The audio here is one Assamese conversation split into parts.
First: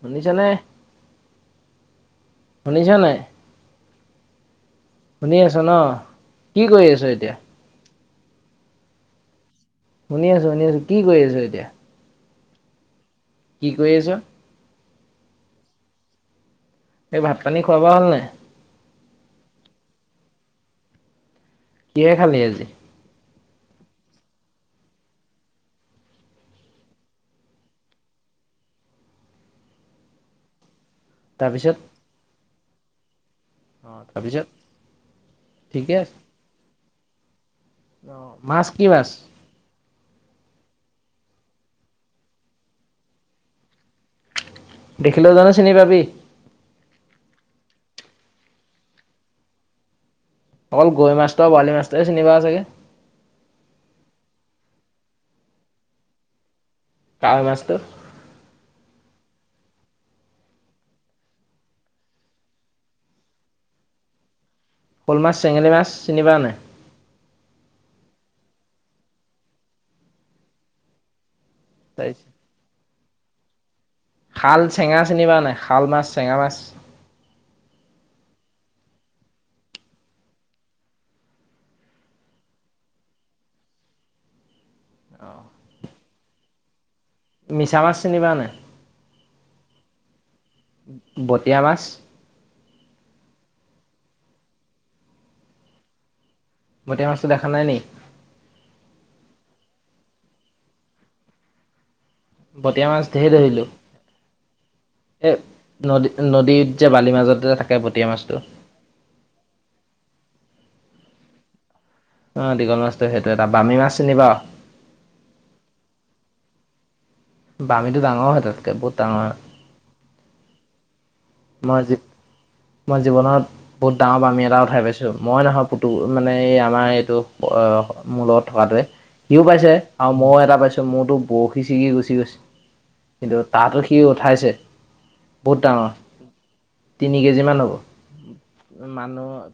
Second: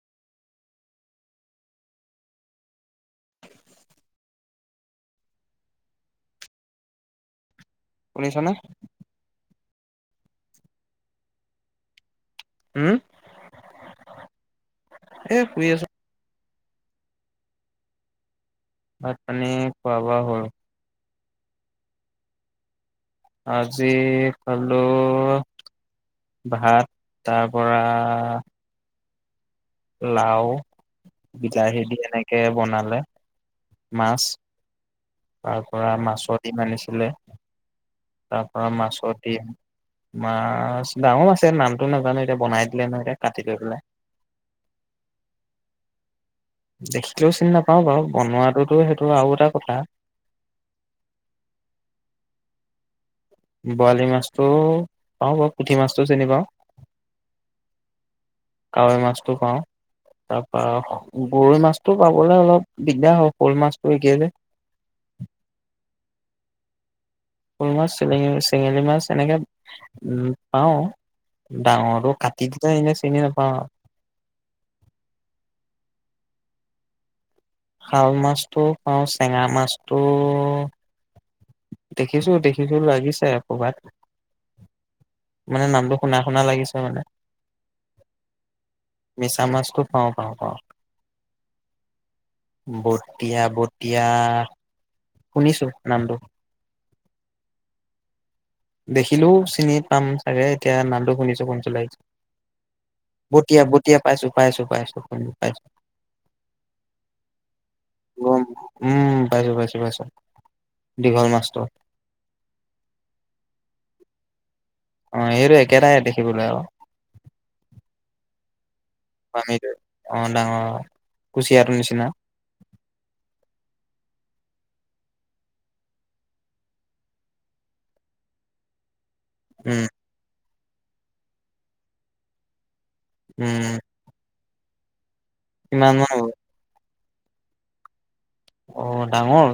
শুনিছ নে শুনিছো নাই। শুনি আছ ন কি কৰি আছো এতিয়া। শুনিছনে শুনি আছো, শুনি আছো, কি কৰি আছো এতিয়া। উম। কি কৰি আছ। এ শুই আছো এই ভাত পানী খোৱাাব হাল নাই। ভাত পানী খোৱাৱা হ'ল। কিহে খালি আজি। আজি খালো। ভাত তাৰ পৰা লাও তাৰপিছত বিলাহী দি এনেকে বনালে। অ মাছ তাৰপিছত তাৰ পৰা ঠিকে আছে মাছৰ ডিম আনিছিলে। অ তাৰ মাছ পৰা কি মাছ মাছৰ দিম মাছ ডাঙো মাছে নামটো নাজানো এতিয়া বনাই দিলে ন এতিয়া কাটি লৈ পেলাই। দেখিলেও জানো চিনি পাবি। দেখিলেও চিনি নাপাওঁ বাৰু বনোৱাাতটোতো সেইটো আৰু এটা কথা। অকল গৈ মাছটো বৰালি মাছটোৱে চিনি পাৱ চাগে। বৰালি মাছতটো পাওঁ বাৰু পুঠি মাছটো চিনি পাওঁ। কাৱৈ মাছ তো কাৱৈ মাছটো খাওঁ। তাৰপা গৰৈ মাছটো পাবলৈ অলপ দিগদাৰ হয় শ'ল মাছটো একেই যে। শ'ল মাছ চেঙেলী মাছ চিনি পাও নে নাই ফুল মাছ চিলঙ চেঙেলী মাছ এনেকে উ পাও ডাঙৰটো তাৰপিছত কাটি দিলে এনেই চিনি নাপাওঁ আৰু শাল চেঙা চিনি পাও নাই শাল মাছ চেঙা মাছ শাল মাছটো পাওঁ, চেঙা মাছটো, দেখিছো দেখিছো লাগিছেপ। ভাত মানে নামটো শুনা শুনা লাগিছে মানে। মিছামাছ চিনি পাৱ নে। মিছা মাছটো পাওঁ পাওঁ পাওঁ বটিয়া মাছ বটিয়া বটিয়া শুনিছো নামটো বটিয়া মাছটো দেখা নাই নি দেখিলোও চিনি পাম চাগে এতিয়া নামটো শুনিছো শুনিছো লাগিছে বতীয়া মাছ ঢেৰ বতিয়া ধৰিলোঁ বতিয়া পাইছো পাইছো পাইছো এ পাইছো নদী নদীত যে বালিৰ মাজতে থাকে বটিয়া গম মাছটো উম পাইছো পাইছো পাইছো দীঘল মাছটোৰ অ দীঘল মাছটো সেইটো এটা বামী মাছ চিনি পাও অ সেইটো একেটাইে দেখিবলৈ আৰু বামী ডাঙৰ হয় তাতকে বহুত ডাঙৰ হয় হৈনেকি অ ডাঙৰ কুচিয়াটো মই নিচিনা মই জীৱনত বহুত ডাঙৰ বামী এটা খাই পাইছো মই নহয় পুতু মানে এই আমাৰ এইটো মোৰ লগত থকাটোৱে সিও পাইছে উম আৰু মইো এটা পাইছো মোৰতো বৰশি ছিগি গুচি গৈছে কিন্তু তাতো উম সি উঠাইছে বহুত ডাঙৰ কিমান মান হ'ব তিনি কেজি মান হ'ব অ মানুহ ডাঙৰ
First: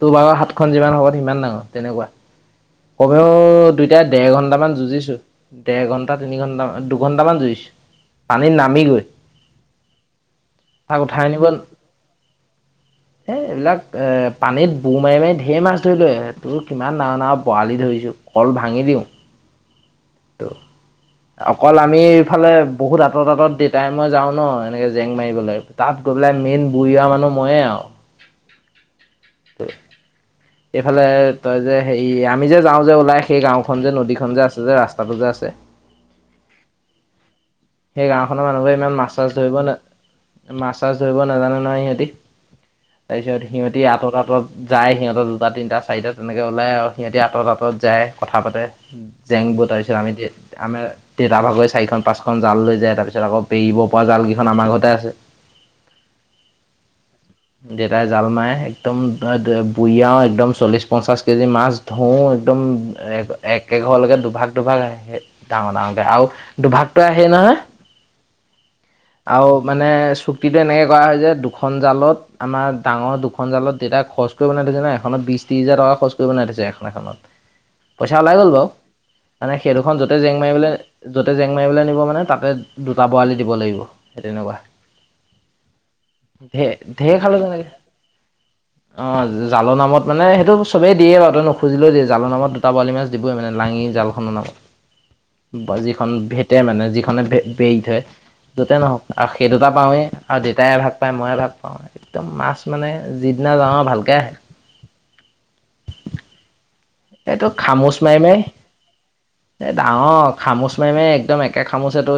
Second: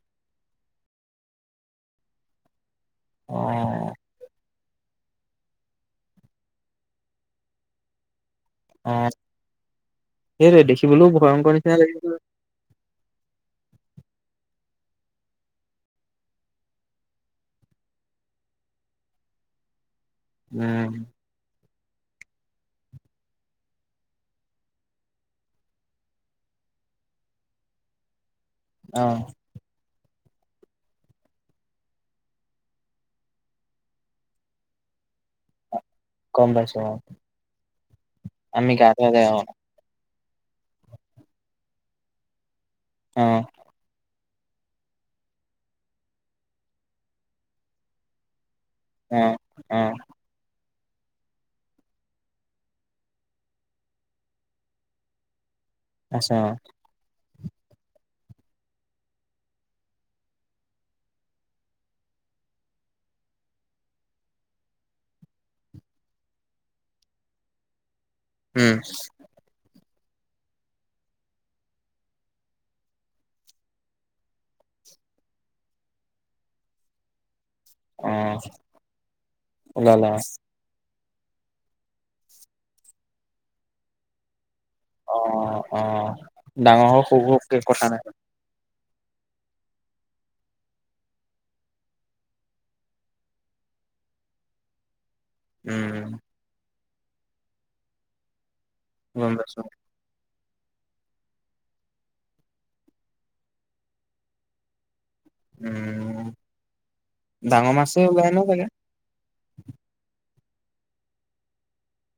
তোৰ বাৰত যিমান হ'ব সিমান ডাঙৰ তেনেকুৱা কবও অ দুইতাই দেৰ ঘন্ট মান যুঁজিছো দেৰ ঘন্টা তিনি ঘন্টান দুঘন্ট মান যুজিছো পানীত নামি গৈ তাক বলো উঠাই আনিব ভয়ংকৰ নিচিনা লাগিছিল এ এইবিলাক এ পানীত বু মাৰি মাৰি ধঢেৰ মাছ ধৰিলো তোৰ কিমান ডাঙৰ ডাঙৰ বৰালি ধৰিছো কল ভাঙি দিওঁ ত উম অকল আমি এইফালে বহুত আঁতৰত আঁত দেউতাই মই যাওঁ ন এনেকে জেং মাৰিবলৈ তাত গৈ পেলাই মেইন বুঢ়ীয়া মানুহ ময়ে আৰু আহ এইফালে তই যে হেৰি আমি যে যাও যে ওলাই সেই গাওখন যে নদী খন যে আছে যে ৰাস্তাটো যে আছে ছে গম পাইছো অ সেই গাওখনৰ আমি মানুহবৰে গা ইমান ধোৱা মাছ যায় চাছ অ ধৰিব ন মাছ চাছ ধৰিব নাজানে নহয় সিহঁতি অ তাৰপিছত সিহতি আটকা আঁত যায় সিহঁত দুটা তিনিটা চাৰিটা তেনেকৈ ওলায় আৰু সিহঁতে আঁতৰত আঁতৰত যায় কথা পাতে অ জেং অ বইছো আমি আমাৰ দেতা ভাগই চাৰিখন পাঁচখন খন জাল লৈ যায় তাৰপিছত আকৌ পেৰিব পৰা জাল কেইখন আমাৰ ঘৰতে আছে আছা দেতাই জাল মাৰে একদম বুৰিঅও একদম চল্লিশ পঞ্চাশ কেজি মাছ ধও একদম একে ঘৰলৈকে দুভাগ দুভাগ আহ ডাঙৰ ডাঙৰকে আৰু দুভাগত আহেই নহয় উম আৰু মানে চুক্তিটো এনেকে কৰা হয় যে দুখন জালত আমাৰ ডাঙৰ দুখন জালত দেউতা খৰচ কৰিব বনাই থৈছে না, এখনত বিশ ত্ৰিশ হাজাৰ টকা খৰচ কৰিব বনাই থৈছে এখন এখনত। অ পইচা ওলাই গ'ল বাৰু, মানে সেইডখন ওলালে য'তে জেং মাৰিবলৈ য'তে জেং মাৰিবলৈ নিব মানে তাতে দুটা বৰালি দিব লাগিব। সেই তেনেকুৱা। অ', অ', ধেৰ ডাঙৰ হওঁক ধেৰ সৰু খালো হওঁক তেনেকে কথা নাই। অ জালৰ নামত মানে সেইটো চবেই দিয়ে বাৰু তই নুখুজিলে দিয়ে জালৰ নামত দুটা বৰালি মাছ দিবই মানে। লাঙি জালখন বা উম যিখন ভেটে মানে যিখনে বেৰি থয় যতে নহওক গম আৰু সেই পাইছো দুটা পাওঁৱেই আৰু দেউতাইে ভাগ পায় ময়ে ভাগ পাওঁ নাই একদম মাছ মানে যিদিনা যাওঁ ভালকে আহে উম উ এইটো খামোচ মাৰি মাৰি, এই ডাঙৰ খামুচ মাৰি মাৰি, একদম একে খামুচেতো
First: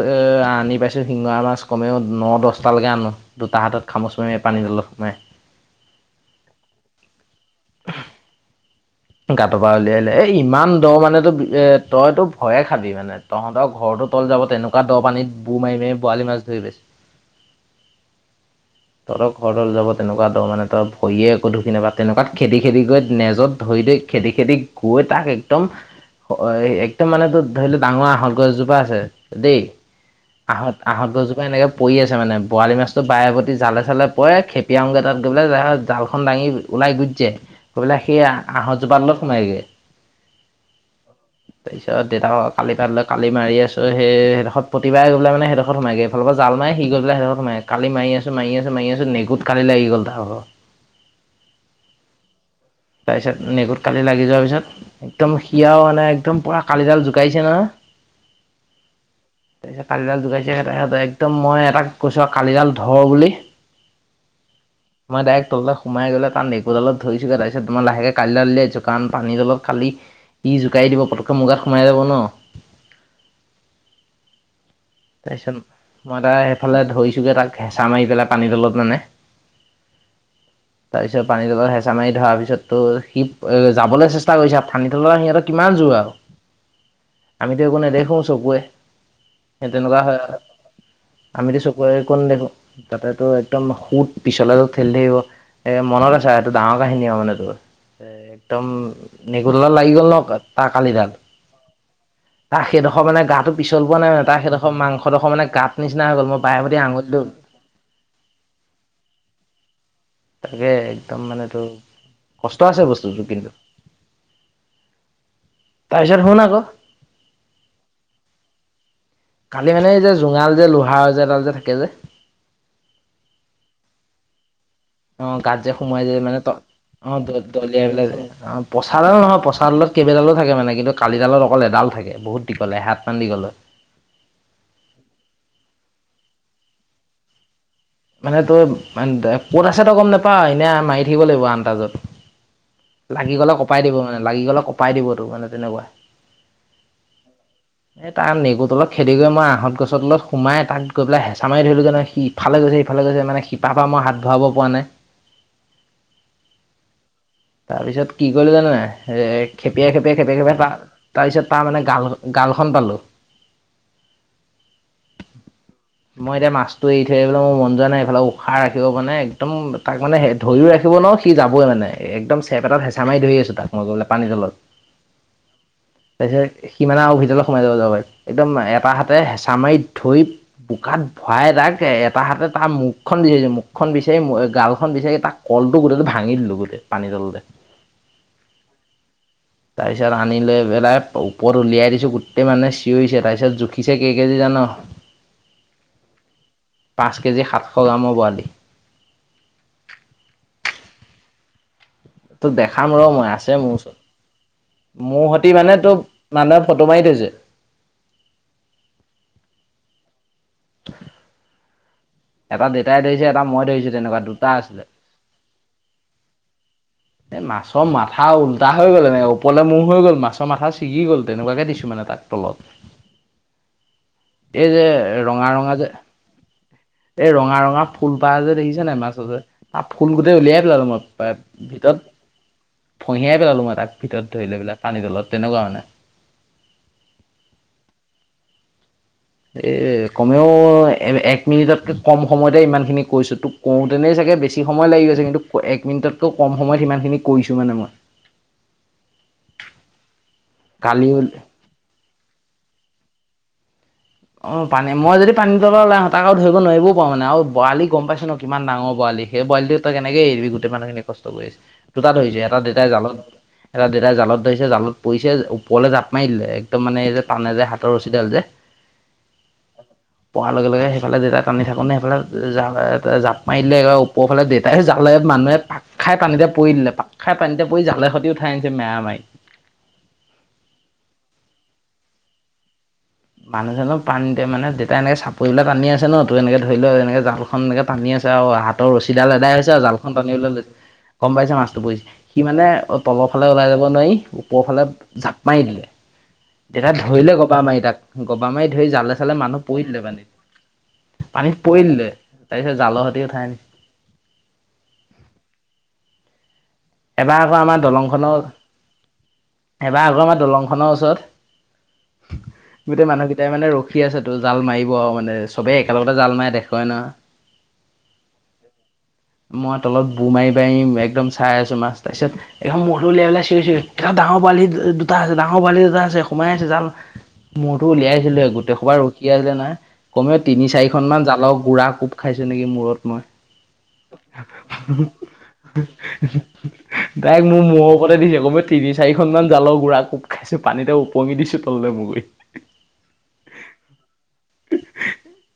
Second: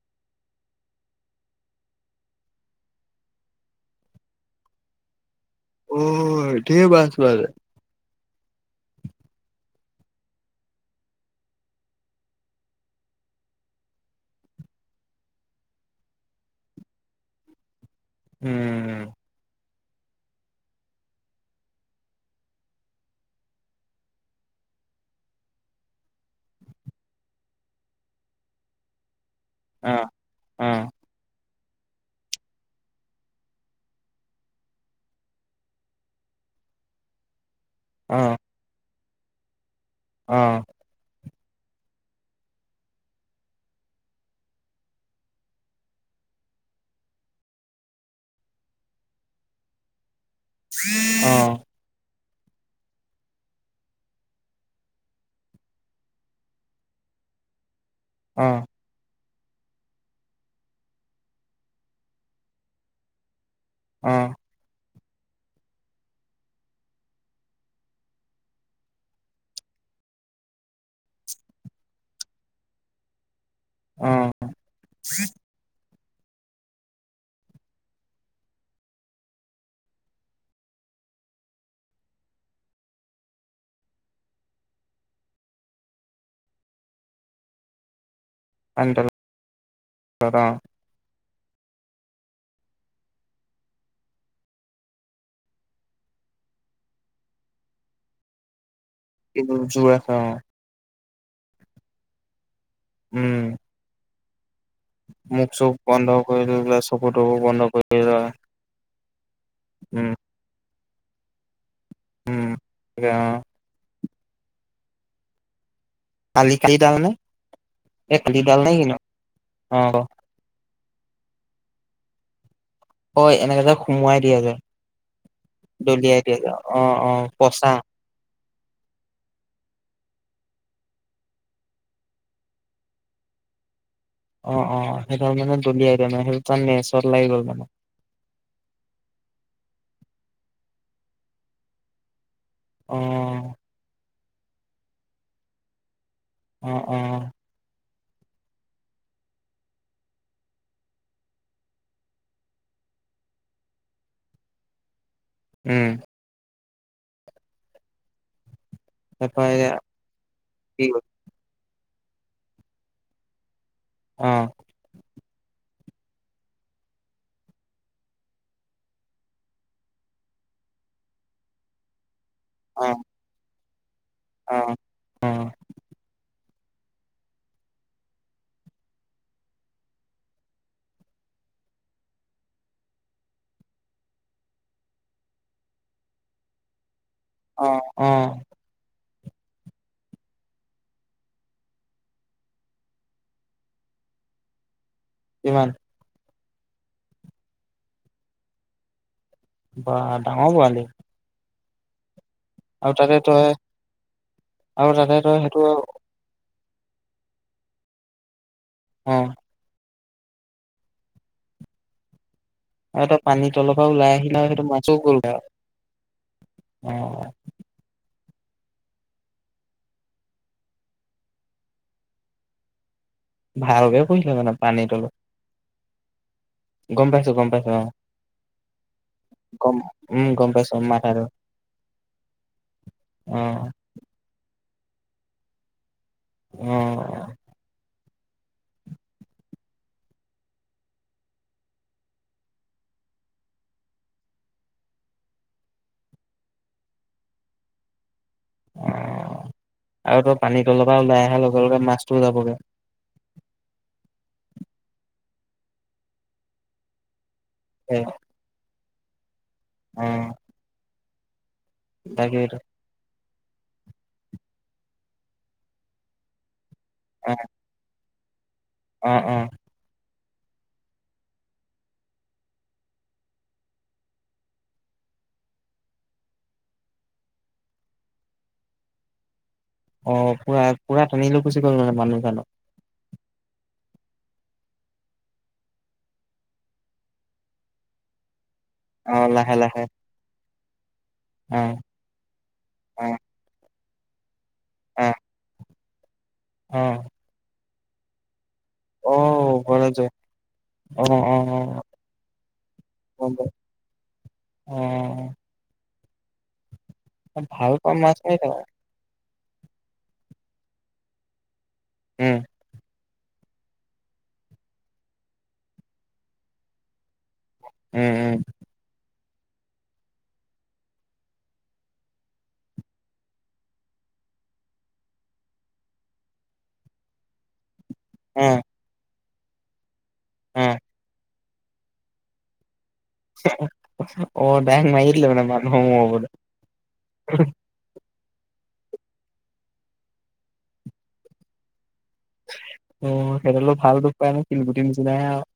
আনি পাইছোঁ শিঙৰা মাছ কমেও ন দহটালৈকে আনোঁ। দুটা হাতত খামুচ মাৰে পানী তলত সোমাই। অ ধেৰ মাছ ওলালে [unintelligible] উলিয়াইে এই ইমান দ মানেতো তইতো ভয়ে খাবি মানে তহঁতৰ ঘৰটো তল যাব তেনেকুৱা দ পানীত বুৰ মাৰি মাৰি বৰালি মাছ ধৰি পাইছোঁ। উম তহঁতৰ ঘৰদাল যাব তেনেকুৱা দহ। মানে তই ভৰিয়ে একো ধুখি নাপাওঁ, তেনেকুৱাত খেদি খেদি গৈ নেজত ধৰি দি খেদি খেদি গৈ তাক একদম অ একদম মানে তো ধৰি ল' ডাঙৰ আহঁত গছজোপা আছে দেই আঁহত গজজোপা এনেকে পৰি আছে মানে বৰালি মাছটো বায়ে প্ৰতি জালে চালে পৰে খেপিয়ামগৈ তাত গ'লে জালখন দাঙি ওলাই গুচি যায়। গৈ পেলাই সেই আঁহতজোপাৰ তলত সোমাইগৈ। অহ। তাৰপিছত দেউতাক কালি তাত লৈ কালি মাৰি আছো সেই সেইদখত প্ৰতিবাৰে গৈ মানে সেইদখত সোমাইগৈ। অলপ জাল মাৰি সি গৈ পেলাই সেইদেখত সুমাইগৈ। কালি জাল মাৰি আছোঁ মাৰি আছোঁ মাৰি আছোঁ, কালি লাগি গ'ল তাৰ ভাগৰ। অঁ। তাৰপিছত নেগুত কালি লাগি যোৱাৰ পিছত একদম সি আও মানে একদম পুৰা কালিডাল জোকাইছে নহয়। অহ। তাৰপিছত কালিডাল যোগাইছে সঁতে সহঁতে একদম মই এটাক কৈছো আৰু কালিডাল ধৰ বুলি। অহ। মই ডাইৰেক্ তলতে সোমাই গলো তাৰ নেগুৰডালত ধৰিছোগৈ তাৰ পিছত পিত লাহেকে কালিডাল উলিয়াই দিছোঁ কাৰণ পানী তলত কালি ই জোকাৰি দিব পতককে মোৰ গাত সোমাই যাব ন। অঁ। তাৰ পিছত মই তাই সেইফালে ধৰিছোগে তাক হেঁচা মাৰি পেলাই পানীৰ তলত মানে। তাৰপিছত পানী তলত হেঁচা মাৰি ধৰা পিছতো সি যাবলৈ চেষ্টা কৰিছে। পানী তলত সিহঁতৰ কিমান জুৰ আৰু, আমিতো একো নেদেখো। চকুৱে। সেই তেনেকুৱা হয় অ আৰু। আমিতো চকুৰে একো দেখো। তাতে তো একদম সুত, পিছলে গৈ ঠেলি থাকিব। এ মনত আছে এইটো ডাঙৰ কাহিনী হ মানে তোৰ এ একদম। এইবোৰ মেগুৰডাল জোৰ লাগি গল আছে অ', ন তাৰ কালিডাল। তাৰ সেইদখৰ মানে উম, গাটো পিছল হোৱা নাই মানে, তাৰ সেইদখৰ মাংসডোখৰ মানে মুখ চুখ গাত বন্ধ নিচিনা হৈ গ'ল কৰি মই লৈ বাৰে পেলাই প্ৰতি চকু আঙুলিতো তকু বন্ধ কৰি লয়, উম, তাকে একদম মানে টো, উম। কষ্ট আছে তাকে বস্তুটো অ কিন্তু। তাৰপিছত [unintelligible] শুন মানে এই আকৌ কালিডাল নে কিনো? কালি মানে এই অ', যে জোঙা যে লোহাৰ যে এডাল যে থাকে যে? হয় এনেকে যে সোমোৱাই দিয়া যে অ গাত যে সোমাই যায় মানে ত অ দ দলিয়বিলাক অ প্ৰচাৰ আৰু নহয় প্ৰচাৰত কেইবালত থাকে মানে কিন্তু কালিডালত অকল এডাল থাকে বহুত দীঘলে এ হাত মান দ গলে অ অ সেইডাল মানে দলিয়াই মানে সেই তাৰ নেচত লাগি গ'ল মানে মানে তই ক'ত আছে তই গম নোপা এনে মাৰি থাকিব লাগিব আনন্তাজত লাগি গ'লে অ', কপাই দিব মানে লাগি গ'লে কপাই দিবতো মানে তেনেকুৱা অঁ, অঁ। এ তাৰ নেগুৰ তলত খেদি গৈ মই আহঁত গছৰ তলত সোমাই তাত গৈ পেলাই হেচা মাৰি ধৰিলোগে সি ইফালে গৈছে ইফালে গৈছে মানে শিপা পৰা মই হাত ভৰাব পৰা নাই। উম। তাৰপিছত কি কৰিলো জান নে? এ তাৰপৰা এয়া খেপিয়াই খেপিয়াই খেপিয়াই খেপিয়াই ত কি হ'ল তাৰ পিছত তাৰ মানে গাল গালখন পালো। অ', মই এতিয়া মাছটো এৰি থৈ আহিবলৈ মোৰ মন নাই এইফালে উশাহ ৰাখিব মানে একদম তাক মানে ধৰিও ৰাখিব ন সি যাবই মানে একদম চেপ এটাত অ', হেঁচা মাৰি ধৰি আছো তাক মই গলে পানীৰ তলত অ', অ', তাৰপি সিমানে আৰু ভিতৰলৈ সোমাই যাব যাব পাৰাৰে একদম এটা হাতে হেঁচা মাৰি ধৈ বোকাত ভৰাই দাক এটা হাত তাৰ মুখখন বিচাৰিছে মুখখন বিচাৰি গালখন বিচাৰি তাৰ কলটো গোটেইটো ভাঙি দিলো গোটেই পানী তললে অ', অ'। তাৰপিছত আনিিলৈ বেলাই ওপৰত উলিয়াই দিছো গোটেই মানে চিঞৰিছে তাৰপিছত জুখিছে ক কে তি জান কিমান পাঁচ কেজি সাতশ গ্ৰামৰ বৰালি ব ডাঙৰ পোৱা দে তোক দেখাম ৰ মই আছে মোৰ আৰু ওচৰত তাতে মোৰ তই সতে সেইটো মানে অ তোক মানুহে ফটো মাৰি থৈছে অ এটা দেতাই আৰু তই ধৰিছে এটা পানীৰ মই তলৰ পৰা ধৰিছো ওলাই তেনেকুৱা আহিলে আৰু দুটা সেইটো আছিলে মাছো গ'লগে আৰু অ এ মাছৰ মা মাথা উল্টা হৈ গ'ল এনে ওৰলে মহ হৈ গ'ল মাছৰ মাথা ছিগি গ'ল তেনেকুৱাকে দিছো মানে তাক তলত ভালকে কৰিছিলে মানে এই পানীৰ যে তলত ৰঙা ৰঙা যে গম এই পাইছো গম ৰঙা পাইছো ৰঙা অ ফুলপাহ যে দেখিছা নাই মাছ যে গম ত ফুল উম গোটেই গম উলিয়াই পাইছো পেলাল মই মাথাটো ভিতৰত অ খহিয়াই পেলালো মই তাক ভিতৰত ধৰি লৈ পেলাই পানী তলত তেনেকুৱা মানে উম এ কমেও এক মিনিটতকে কম সময়তে ইমান খিনি কৈছো তোক কওঁতেনে চাগ ে বেছি সময় লাগি গৈছে কিন্তু এক মিনিটতকৈ কম সময়ত সিমান খিনি কৰিছো মানে মই অ, আৰু তই পানী তলৰপ পৰা কালি ওলাই অহা লগে লগে মাছটোও যাবগে অ, পানী মই যদি পানী তলা ওাই হঁা আৰু ধৰিব নোৱাৰিবও পাৰো মানে আৰু বৰালি এ গম পাইছো ন কিমান ডাঙৰ পোৱালি সেই বোৱালিটো ত অ কেনেকে এৰিি গোটেই মানুহখিনি কষ্ট কৰি আছে দুটাত ধৰি য তাকেইটো এটা দেউতাই জালত এটা দেউতাই জালত ধৰিছে জালত পৰিছে ওপৰলে জাপ মাৰ দিলে একদম মানে এই যেটানে যে হাতৰ ওচ কিডাল যে উ, অ, পোৱাৰ লগে লগে সেইফালে দেতাই টানি থাকো নে সেইফালে জাপ মাৰ দিলেবাৰ ওপৰ ফালে দেউতাইে জাল মানুহে পাক খাই পানীতে পৰি দিলে পাক খাই পানীতে পৰি জালে সৈতি উঠাই আনিছে মেৰা মাৰি অ, পুৰা পুৰা টানি লৈ গুচি গ'ল মানে মানুহজনক বানিছে ন পানী মানে যেতিয়া এনেকে চাপৰিলে টানি আছে ন তো এনেকে ধৰি লও এনেকে জাল এক টানি আছে আৰু হাতৰ অ ৰছীডাল এদাই লাহে হৈছে লাহে আৰু জালখন আনিবলৈ ল গম পাইছে অ মাছটো পৰিছে সি মানে অ তলৰ ফালে ওলাই যাব নোৱাৰি ওপৰৰ ফালে অ জাপ মাৰি দিলে। অ দেতা ধৰিলে গবা মাৰি তাক গবা মাৰি ধৰি অ জালে চালে মানুহ পৰি ওপৰলৈ দিলে যোৱা অ পান্ধীত অ পানীত অ পৰিলে তাৰপিছত জালৰ সতি গম উঠাই আনিলে- অ, এবাৰ আকৌ ভাল আমাৰ পাম দলং মাছ মাৰি খনৰ থাকা এবাৰ আগৰ আমাৰ দলং খনৰ উম ওচৰত গোটেই মানুহেই এ মানে ৰখি আছে তো জাল মাৰিব মানে চবেই একেলগতে জাল মাৰে দেখুৱাই ন উম, উম, মই তলত বু মাৰি বাৰি একদম চাই আছো মাছ তাৰ পিছত এখন মৰু উলিয়াইেলাই চিৰি এ ডাঙৰ বোৱালি দুটা আছে ডাঙৰ পোৱালি দুটা আছে সোমাই আছে াল মূৰতো উলিয়াইছিলো উম গোটেই খোবাৰ উ আছে নাই কমেও অ অ তিনি চাৰিখন মান জালৰ গুড়া কোব খাইছো নেকি মূৰত ই অ ডাইৰেক্ট মাৰি দিলে মানে মানুহৰ মূৰৰ ওপৰতে তাইক মোৰ ম লগতে দিছে আকৌ মই তি চাৰিখনমান জালৰ গুড়াকো খাইো পানীতে পঙি দিছো ত ম মু অ, সেইডলো ভাল দুখ পায় ন শিলগুটিৰ নিচিনাইে আৰু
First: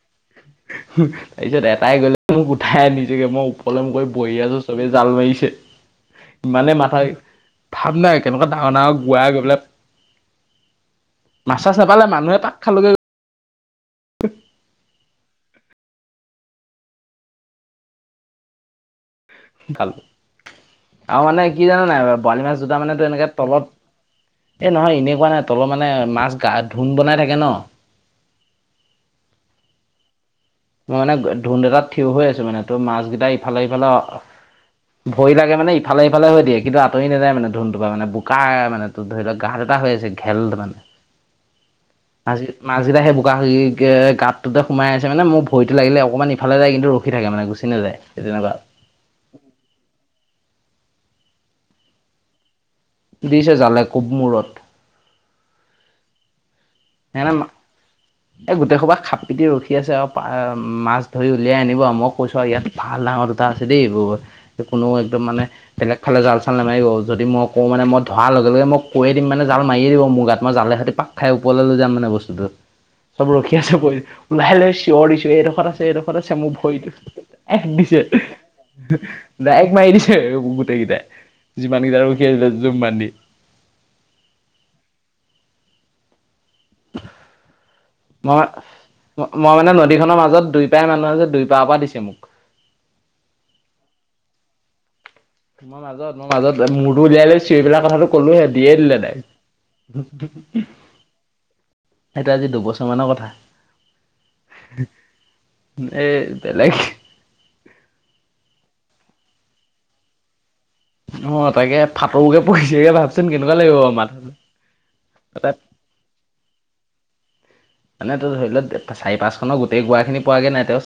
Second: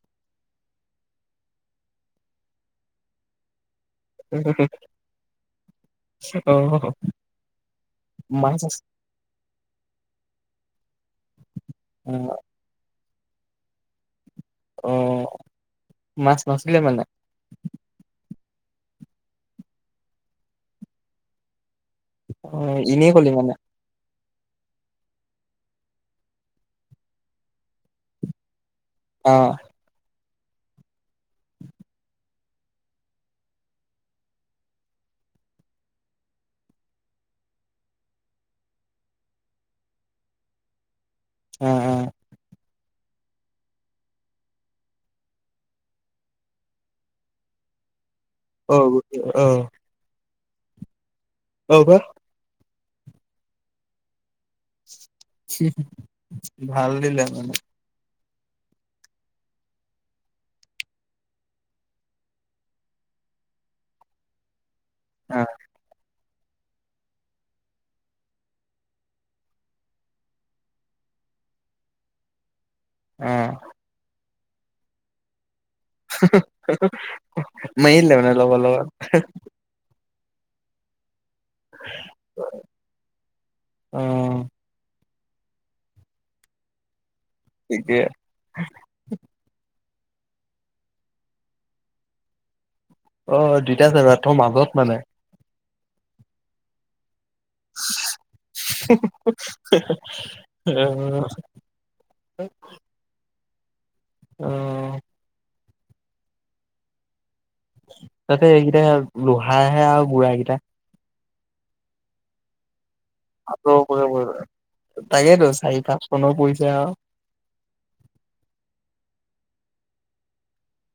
তাৰ পিছত এটাই গ'লে মোক উঠাই নিজকে মই সকলমকৈ বহি আছো চবে জাল মাৰিছে। অ ইমানেই মাথা ভাপ নাই কেনেকুৱা মাছ ডাঙৰ আছে ডাঙৰ গোৱাই গৈ পেললে মাছা চ নাপালে অ মানুহে পাক খালগে আহ, মাছ নাছিলে মানে ভাল আৰু মানে কি জানে নাই বৰালি অ মাছ দুটা মানে তো এনেই এনেকে কলি মানে তলত এই নহয় এনেকুৱা নাই তলত মানে মাছ গা ধোন বনাই থাকে ন অ, মই মানে ধুন্দ এটাত থিয় হৈ আছো মানে তোৰ মাছ কেইটা ইফালে সফালে ভৰি লাগে মানে ইফালে ইফালে হৈ দিয়ে কিন্তু আতৰি নাযায় মানে ধুনটোৰ পৰা মানে বোকা মানে ধৰি লওকা হৈছে ঘেল মানে অ মাছকেইটা সেই বোকা গাতটোতে সোমাই আছে মানে মোৰ ভৰিটো লাগিল অকমান ইফালে যায় কিন্তু গুছি নাযায় তেনেকুৱা অ, আহ, অ দিছে জালে কুব মূৰত। ভাল দিলে সেইকাৰণে মানে এই গোটেই সোবা খাপ পিটি ৰখি আছে আৰু মাছ ধৰি উলিয়াই আনিব মই কৈছো আৰু ইয়াত ভাল আৰু ডাঙৰ দুটা আছে দেই কোনো একদম অ মানে বেলেগ ইালে জাল নাৰিব যদি মইওঁ মানে মই ধৰ লগে লগ মই কৈে দি মানে জালাৰিয়েই দিব মোৰ গাত মই জাল সিহঁতি পওঁ খাই ওপৰলৈ লৈ যাম মানে বস্তুতো অ চব ৰখি আছো ওলাই লৈ চিঞৰ দিছো এইডোখৰত আছে এডোখৰত আছে মোৰ ভৰিটো এ মাৰি দিছে দিলে মানে লগৰ লগত ডাইক মাৰি দিছে। গুতে কিতে। যিমান কেইটাৰ খিলে জুম বান দি অ ঠিকে মই মই মানে ন নদীখনৰ মাজত দুই পাই মানুহ আ যে দুই পাৰ পৰা দিছে মোক অ দুইটা জাগা তোৰ মাজত মানে মই মাজত মোৰ মাজত মৰটো উলিয়াই লৈছো এইবিলাক কথাটো ক'লোহে দিয়ে দিলে নাই অ সেইটো আজি দুবছৰ মানৰ কথা অ এই বেলেগ তাতে এইকেইটা লোহাৰাহে আৰু বুঢ়া কেইটা অ তাকে ফাটৌকে পঢ়িছেগে ভাত আ তাকেইেতো চাৰি পাঁচ চনৰো পৰিছে আৰু মানে ত ধৰি লও চাৰি পাঁচ খনৰ গোটেই গুোৱাা খিনি পোৱাগে নাই তেওঁ